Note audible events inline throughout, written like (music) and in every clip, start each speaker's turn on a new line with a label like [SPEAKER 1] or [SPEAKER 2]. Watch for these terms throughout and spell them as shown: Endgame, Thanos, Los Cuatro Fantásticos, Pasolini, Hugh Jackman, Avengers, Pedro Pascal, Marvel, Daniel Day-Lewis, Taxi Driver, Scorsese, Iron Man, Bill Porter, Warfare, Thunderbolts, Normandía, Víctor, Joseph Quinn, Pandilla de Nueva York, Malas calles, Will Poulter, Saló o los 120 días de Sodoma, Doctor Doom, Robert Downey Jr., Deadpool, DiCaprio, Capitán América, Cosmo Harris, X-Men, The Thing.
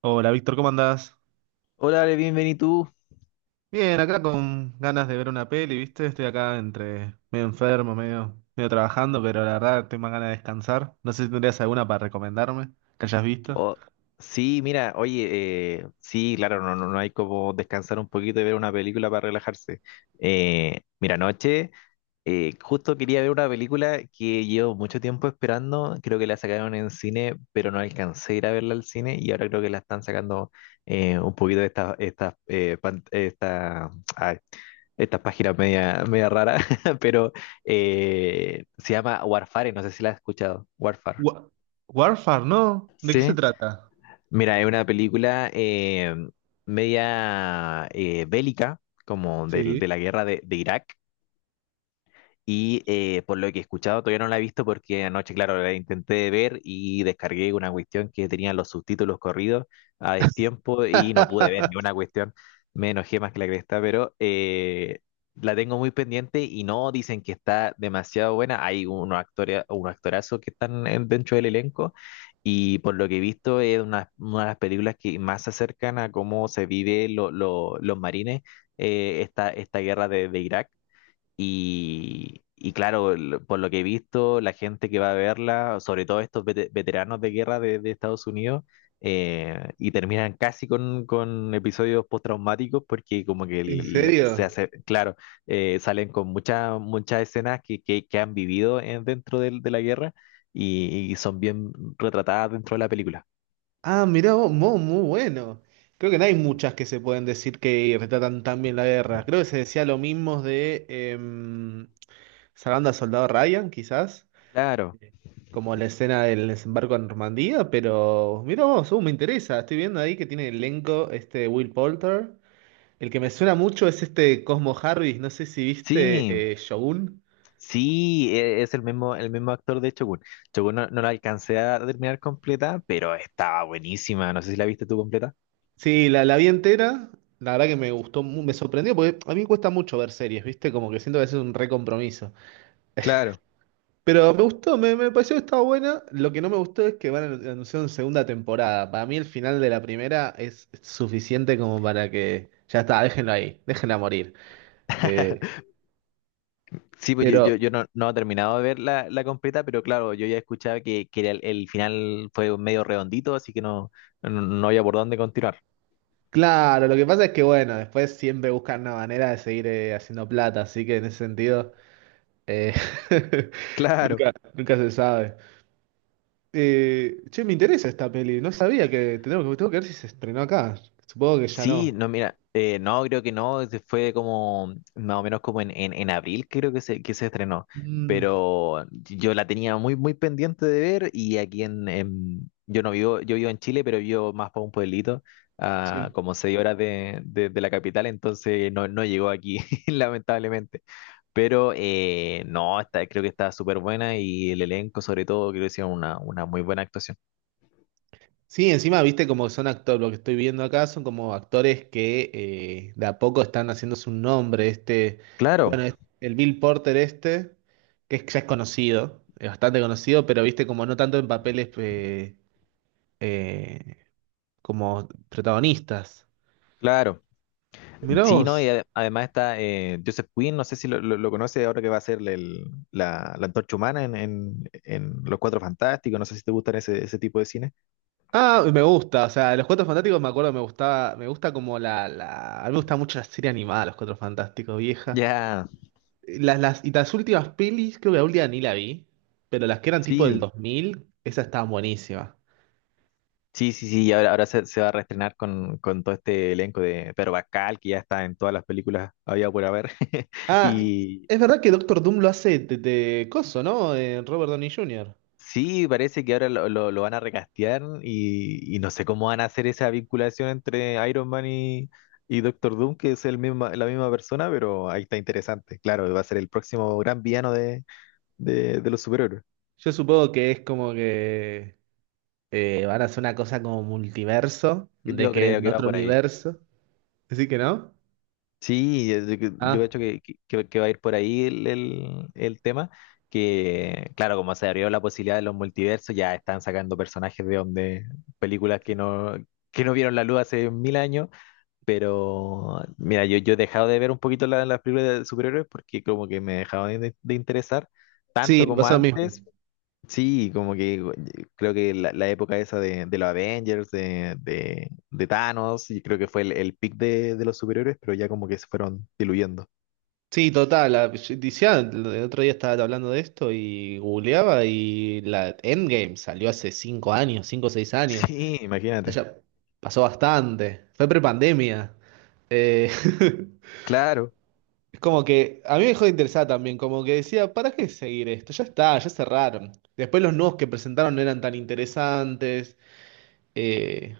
[SPEAKER 1] Hola Víctor, ¿cómo andás?
[SPEAKER 2] Hola, Ale, bienvenido tú.
[SPEAKER 1] Bien, acá con ganas de ver una peli, ¿viste? Estoy acá entre medio enfermo, medio trabajando, pero la verdad tengo más ganas de descansar. No sé si tendrías alguna para recomendarme que hayas visto.
[SPEAKER 2] Oh, sí, mira, oye, sí, claro, no, no, no hay como descansar un poquito y ver una película para relajarse. Mira, anoche justo quería ver una película que llevo mucho tiempo esperando. Creo que la sacaron en cine, pero no alcancé a ir a verla al cine y ahora creo que la están sacando un poquito de estas ay, estas páginas media, media raras, (laughs) pero se llama Warfare, no sé si la has escuchado. Warfare.
[SPEAKER 1] Wa- Warfare, ¿no? ¿De qué se
[SPEAKER 2] Sí.
[SPEAKER 1] trata?
[SPEAKER 2] Mira, es una película media bélica, como de
[SPEAKER 1] Sí.
[SPEAKER 2] la guerra de Irak, y por lo que he escuchado, todavía no la he visto porque anoche, claro, la intenté ver y descargué una cuestión que tenía los subtítulos corridos a destiempo y no pude ver ni una
[SPEAKER 1] (laughs)
[SPEAKER 2] cuestión. Me enojé más que la cresta, pero la tengo muy pendiente y no, dicen que está demasiado buena. Hay unos actores, unos actorazos que están dentro del elenco y por lo que he visto es una de las películas que más se acercan a cómo se vive los marines esta guerra de Irak. Y claro, por lo que he visto, la gente que va a verla, sobre todo estos veteranos de guerra de Estados Unidos, y terminan casi con episodios postraumáticos porque como que
[SPEAKER 1] ¿En
[SPEAKER 2] se
[SPEAKER 1] serio?
[SPEAKER 2] hace, claro, salen con muchas escenas que han vivido dentro de la guerra y son bien retratadas dentro de la película.
[SPEAKER 1] Ah, mirá vos, muy bueno. Creo que no hay muchas que se pueden decir que retratan tan bien la guerra. Creo que se decía lo mismo de Salvando al Soldado Ryan, quizás.
[SPEAKER 2] Claro,
[SPEAKER 1] Como la escena del desembarco en Normandía, pero mira vos, me interesa. Estoy viendo ahí que tiene elenco este Will Poulter. El que me suena mucho es este Cosmo Harris, no sé si
[SPEAKER 2] sí.
[SPEAKER 1] viste Shogun.
[SPEAKER 2] Sí, es el mismo actor de Shogun. Shogun no, no la alcancé a terminar completa, pero estaba buenísima. No sé si la viste tú completa.
[SPEAKER 1] Sí, la vi entera. La verdad que me gustó, me sorprendió, porque a mí me cuesta mucho ver series, ¿viste? Como que siento que es un recompromiso.
[SPEAKER 2] Claro.
[SPEAKER 1] Pero me gustó, me pareció que estaba buena. Lo que no me gustó es que van a anunciar una segunda temporada. Para mí el final de la primera es suficiente como para que ya está, déjenlo ahí, déjenla morir. Eh,
[SPEAKER 2] (laughs) Sí, pues yo,
[SPEAKER 1] Pero
[SPEAKER 2] yo no he terminado de ver la completa, pero claro, yo ya escuchaba que era el final, fue medio redondito, así que no, no había por dónde continuar.
[SPEAKER 1] claro, lo que pasa es que bueno, después siempre buscan una manera de seguir haciendo plata, así que en ese sentido eh, (laughs)
[SPEAKER 2] Claro.
[SPEAKER 1] nunca se sabe. Che, me interesa esta peli, no sabía que tengo que ver si se estrenó acá. Supongo que ya
[SPEAKER 2] Sí,
[SPEAKER 1] no.
[SPEAKER 2] no, mira, no, creo que no, ese fue como más o menos como en abril, creo que se estrenó,
[SPEAKER 1] Mm,
[SPEAKER 2] pero yo la tenía muy, muy pendiente de ver y aquí yo no vivo, yo vivo en Chile, pero vivo más para un pueblito, a
[SPEAKER 1] sí.
[SPEAKER 2] como 6 horas de la capital, entonces no llegó aquí, (laughs) lamentablemente, pero no, está, creo que está súper buena y el elenco sobre todo, creo que hicieron una muy buena actuación.
[SPEAKER 1] Sí, encima, viste como son actores, lo que estoy viendo acá son como actores que de a poco están haciéndose un nombre. Este,
[SPEAKER 2] Claro,
[SPEAKER 1] bueno, el Bill Porter este, ya es conocido, es bastante conocido, pero viste como no tanto en papeles eh, como protagonistas.
[SPEAKER 2] claro.
[SPEAKER 1] Mirá
[SPEAKER 2] Sí, ¿no? Y
[SPEAKER 1] vos.
[SPEAKER 2] además está Joseph Quinn, no sé si lo conoce, ahora que va a ser la antorcha humana en Los Cuatro Fantásticos. No sé si te gustan ese tipo de cine.
[SPEAKER 1] Ah, me gusta, o sea, Los Cuatro Fantásticos me acuerdo, me gustaba, me gusta como a mí me gusta mucho la serie animada, Los Cuatro Fantásticos, vieja.
[SPEAKER 2] Ya,
[SPEAKER 1] Y las últimas pelis, creo que la última ni la vi, pero las que eran tipo del
[SPEAKER 2] sí,
[SPEAKER 1] 2000, esas estaban buenísimas.
[SPEAKER 2] sí, sí, sí, y ahora se va a reestrenar con todo este elenco de Pedro Pascal, que ya está en todas las películas había por haber, (laughs)
[SPEAKER 1] Ah,
[SPEAKER 2] y.
[SPEAKER 1] es verdad que Doctor Doom lo hace de coso, ¿no? Robert Downey Jr.
[SPEAKER 2] Sí, parece que ahora lo van a recastear y no sé cómo van a hacer esa vinculación entre Iron Man y Doctor Doom, que es la misma persona, pero ahí está interesante. Claro, va a ser el próximo gran villano de los superhéroes.
[SPEAKER 1] Yo supongo que es como que van a hacer una cosa como multiverso, de
[SPEAKER 2] Yo
[SPEAKER 1] que
[SPEAKER 2] creo
[SPEAKER 1] en
[SPEAKER 2] que va
[SPEAKER 1] otro
[SPEAKER 2] por ahí.
[SPEAKER 1] universo. Así que no.
[SPEAKER 2] Sí, yo creo
[SPEAKER 1] Ah,
[SPEAKER 2] que va a ir por ahí el tema, que claro, como se abrió la posibilidad de los multiversos, ya están sacando personajes de donde películas que no vieron la luz hace mil años. Pero, mira, yo he dejado de ver un poquito las películas de superhéroes, porque como que me dejaban de interesar tanto
[SPEAKER 1] sí, me
[SPEAKER 2] como
[SPEAKER 1] pasó lo mismo.
[SPEAKER 2] antes. Sí, como que creo que la época esa de los Avengers, de Thanos, y creo que fue el peak de los superhéroes, pero ya como que se fueron diluyendo.
[SPEAKER 1] Sí, total. Yo decía, el otro día estaba hablando de esto y googleaba y la Endgame salió hace 5 años, cinco o 6
[SPEAKER 2] (laughs)
[SPEAKER 1] años.
[SPEAKER 2] Sí, imagínate.
[SPEAKER 1] Ya pasó bastante. Fue prepandemia. Eh,
[SPEAKER 2] Claro.
[SPEAKER 1] (laughs) es como que a mí me dejó de interesar también, como que decía, ¿para qué seguir esto? Ya está, ya cerraron. Después los nuevos que presentaron no eran tan interesantes. Eh,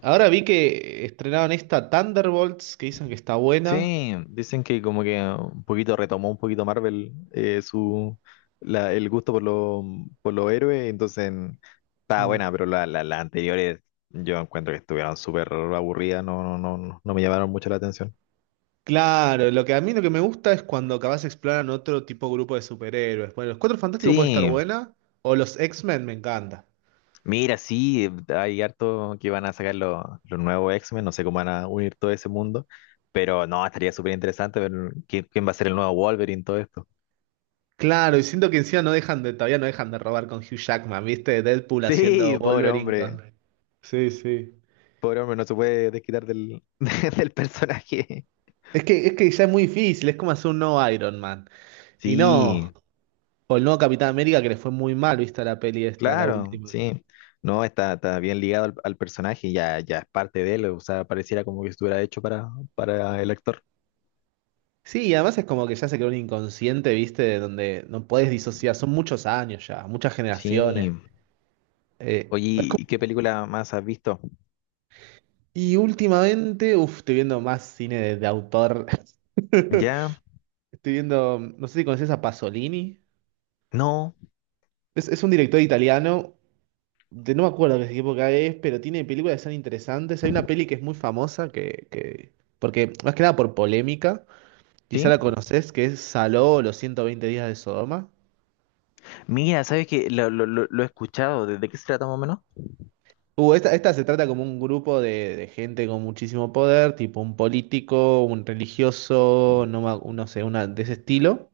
[SPEAKER 1] Ahora vi que estrenaron esta Thunderbolts, que dicen que está buena.
[SPEAKER 2] Sí, dicen que como que un poquito retomó un poquito Marvel el gusto por los héroes, entonces está
[SPEAKER 1] Mm.
[SPEAKER 2] buena, pero las anteriores, yo encuentro que estuvieron súper aburridas, no, no me llamaron mucho la atención.
[SPEAKER 1] Claro, lo que a mí lo que me gusta es cuando capaz exploran otro tipo de grupo de superhéroes. Bueno, los Cuatro Fantásticos puede estar
[SPEAKER 2] Sí,
[SPEAKER 1] buena, o los X-Men me encanta.
[SPEAKER 2] mira, sí, hay harto que van a sacar los nuevos X-Men, no sé cómo van a unir todo ese mundo, pero no, estaría súper interesante ver quién va a ser el nuevo Wolverine, todo esto.
[SPEAKER 1] Claro, y siento que encima todavía no dejan de robar con Hugh Jackman, ¿viste? Deadpool
[SPEAKER 2] (laughs)
[SPEAKER 1] haciendo
[SPEAKER 2] Sí, pobre
[SPEAKER 1] Wolverine
[SPEAKER 2] hombre.
[SPEAKER 1] con... Sí, sí.
[SPEAKER 2] Pobre hombre, no se puede desquitar del, (laughs) del personaje.
[SPEAKER 1] Es que ya es muy difícil, es como hacer un nuevo Iron Man. Y
[SPEAKER 2] Sí,
[SPEAKER 1] no, o el nuevo Capitán América que le fue muy mal, ¿viste? La peli esta, la
[SPEAKER 2] claro,
[SPEAKER 1] última.
[SPEAKER 2] sí. No, está, está bien ligado al personaje, ya, ya es parte de él, o sea, pareciera como que estuviera hecho para el actor.
[SPEAKER 1] Sí, y además es como que ya se creó un inconsciente, ¿viste? De donde no podés disociar, son muchos años ya, muchas generaciones.
[SPEAKER 2] Sí. Oye,
[SPEAKER 1] Es
[SPEAKER 2] ¿y
[SPEAKER 1] como-
[SPEAKER 2] qué película más has visto?
[SPEAKER 1] Y últimamente, uff, estoy viendo más cine de autor.
[SPEAKER 2] ¿Ya?
[SPEAKER 1] (laughs) Estoy viendo, no sé si conoces a Pasolini.
[SPEAKER 2] ¿No?
[SPEAKER 1] Es un director italiano no me acuerdo de qué época es, pero tiene películas que son interesantes. Hay una peli que es muy famosa porque más que nada por polémica, quizá
[SPEAKER 2] ¿Sí?
[SPEAKER 1] la conoces, que es Saló o los 120 días de Sodoma.
[SPEAKER 2] Mira, ¿sabes que lo he escuchado? De qué se trata más o menos?
[SPEAKER 1] Esta se trata como un grupo de gente con muchísimo poder, tipo un político, un religioso, no, no sé, una de ese estilo,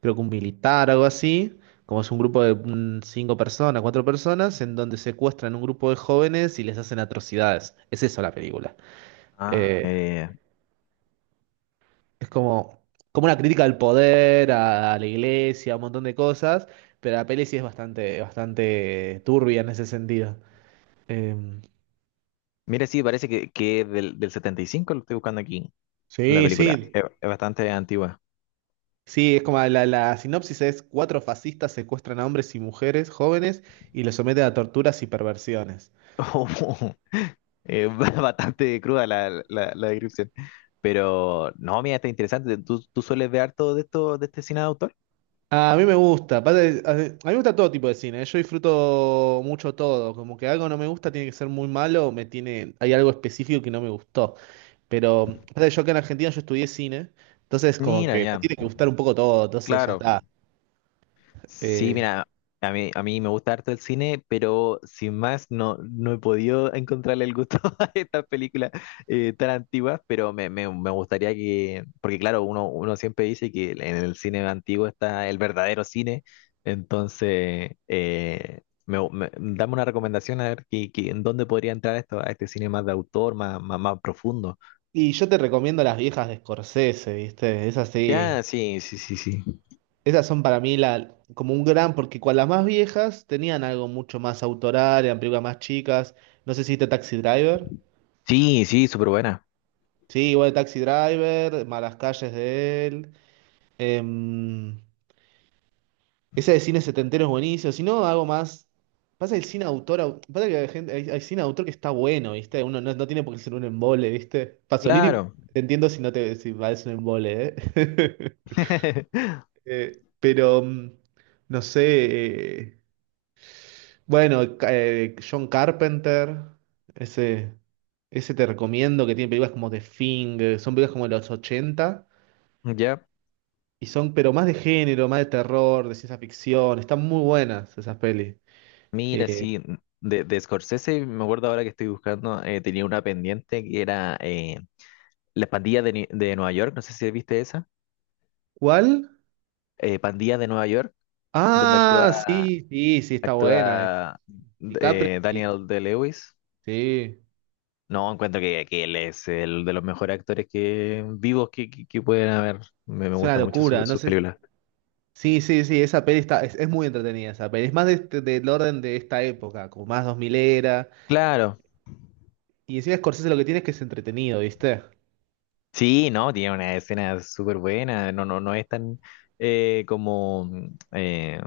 [SPEAKER 1] creo que un militar, algo así, como es un grupo de cinco personas, cuatro personas, en donde secuestran un grupo de jóvenes y les hacen atrocidades. Es eso la película.
[SPEAKER 2] Ah,
[SPEAKER 1] Eh, Es como una crítica al poder, a la iglesia, a un montón de cosas, pero la peli sí es bastante, bastante turbia en ese sentido. Eh,
[SPEAKER 2] mira, sí, parece que es del 75, lo estoy buscando aquí, la
[SPEAKER 1] sí,
[SPEAKER 2] película.
[SPEAKER 1] sí.
[SPEAKER 2] Es bastante antigua.
[SPEAKER 1] Sí, es como la sinopsis es cuatro fascistas secuestran a hombres y mujeres jóvenes y los someten a torturas y perversiones.
[SPEAKER 2] Oh, (laughs) eh, (laughs) bastante cruda la descripción. Pero no, mira, está interesante. ¿Tú sueles ver harto de esto, de este cine de autor?
[SPEAKER 1] A mí me gusta, aparte, a mí me gusta todo tipo de cine, ¿eh? Yo disfruto mucho todo, como que algo no me gusta tiene que ser muy malo, hay algo específico que no me gustó. Pero pasa que yo acá en Argentina yo estudié cine, entonces como
[SPEAKER 2] Mira,
[SPEAKER 1] que me
[SPEAKER 2] ya,
[SPEAKER 1] tiene que gustar un poco todo, entonces ya
[SPEAKER 2] claro.
[SPEAKER 1] está.
[SPEAKER 2] Sí,
[SPEAKER 1] Eh,
[SPEAKER 2] mira, a mí me gusta harto el cine, pero sin más no he podido (laughs) encontrarle el gusto (laughs) a estas películas tan antiguas, pero me gustaría que, porque claro, uno siempre dice que en el cine antiguo está el verdadero cine, entonces dame una recomendación a ver que, en dónde podría entrar esto, a este cine más de autor, más, más, más profundo.
[SPEAKER 1] y yo te recomiendo las viejas de Scorsese, ¿viste? Esas sí,
[SPEAKER 2] Ya, sí, sí, sí, sí.
[SPEAKER 1] esas son para mí la, como un gran, porque con las más viejas tenían algo mucho más autoral, eran películas más chicas. No sé si viste Taxi Driver.
[SPEAKER 2] Sí, sí, súper buena.
[SPEAKER 1] Sí, igual Taxi Driver, Malas calles de él. em, Esa de cine setentero es buenísimo. Si no, hago más. Pasa el cine autor. Pasa que hay cine autor que está bueno, ¿viste? Uno no, no tiene por qué ser un embole, ¿viste? Pasolini,
[SPEAKER 2] Claro.
[SPEAKER 1] te entiendo si no te si parece un embole, ¿eh? (laughs)
[SPEAKER 2] (laughs)
[SPEAKER 1] Pero, no sé. Bueno, John Carpenter. Ese, ese, te recomiendo que tiene películas como The Thing. Son películas como de los ochenta.
[SPEAKER 2] Ya.
[SPEAKER 1] Y son, pero más de género, más de terror, de ciencia ficción. Están muy buenas esas pelis.
[SPEAKER 2] Mira,
[SPEAKER 1] Eh,
[SPEAKER 2] sí, de Scorsese, me acuerdo ahora que estoy buscando, tenía una pendiente que era La Pandilla de Nueva York, no sé si viste esa,
[SPEAKER 1] ¿Cuál?
[SPEAKER 2] Pandilla de Nueva York, donde actúa,
[SPEAKER 1] Ah, sí, sí, sí, está buena esa.
[SPEAKER 2] actúa
[SPEAKER 1] DiCaprio,
[SPEAKER 2] Daniel De-Lewis.
[SPEAKER 1] sí,
[SPEAKER 2] No, encuentro que él es el de los mejores actores que vivos que pueden haber. Me
[SPEAKER 1] es una
[SPEAKER 2] gustan mucho
[SPEAKER 1] locura, no
[SPEAKER 2] sus
[SPEAKER 1] sé.
[SPEAKER 2] películas.
[SPEAKER 1] Sí, sí, sí, esa peli está, es muy entretenida esa peli. Es más del orden de esta época, como más 2000 era.
[SPEAKER 2] Claro,
[SPEAKER 1] Y encima Scorsese lo que tiene es que es entretenido, ¿viste?
[SPEAKER 2] sí, no, tiene una escena súper buena, no, no es tan eh, como mm, eh,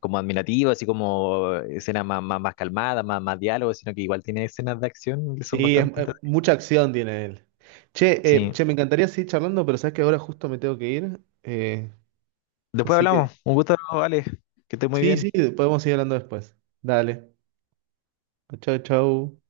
[SPEAKER 2] como admirativo, así como escenas más, más, más calmadas, más, más diálogo, sino que igual tiene escenas de acción que son
[SPEAKER 1] Sí,
[SPEAKER 2] bastante entretenidas.
[SPEAKER 1] mucha acción tiene él. Che,
[SPEAKER 2] Sí.
[SPEAKER 1] me encantaría seguir charlando, pero sabes que ahora justo me tengo que ir. eh,
[SPEAKER 2] Después
[SPEAKER 1] así
[SPEAKER 2] hablamos.
[SPEAKER 1] que,
[SPEAKER 2] Un gusto, Alex. Que estés muy
[SPEAKER 1] sí,
[SPEAKER 2] bien.
[SPEAKER 1] sí, podemos seguir hablando después. Dale. Chau, chau.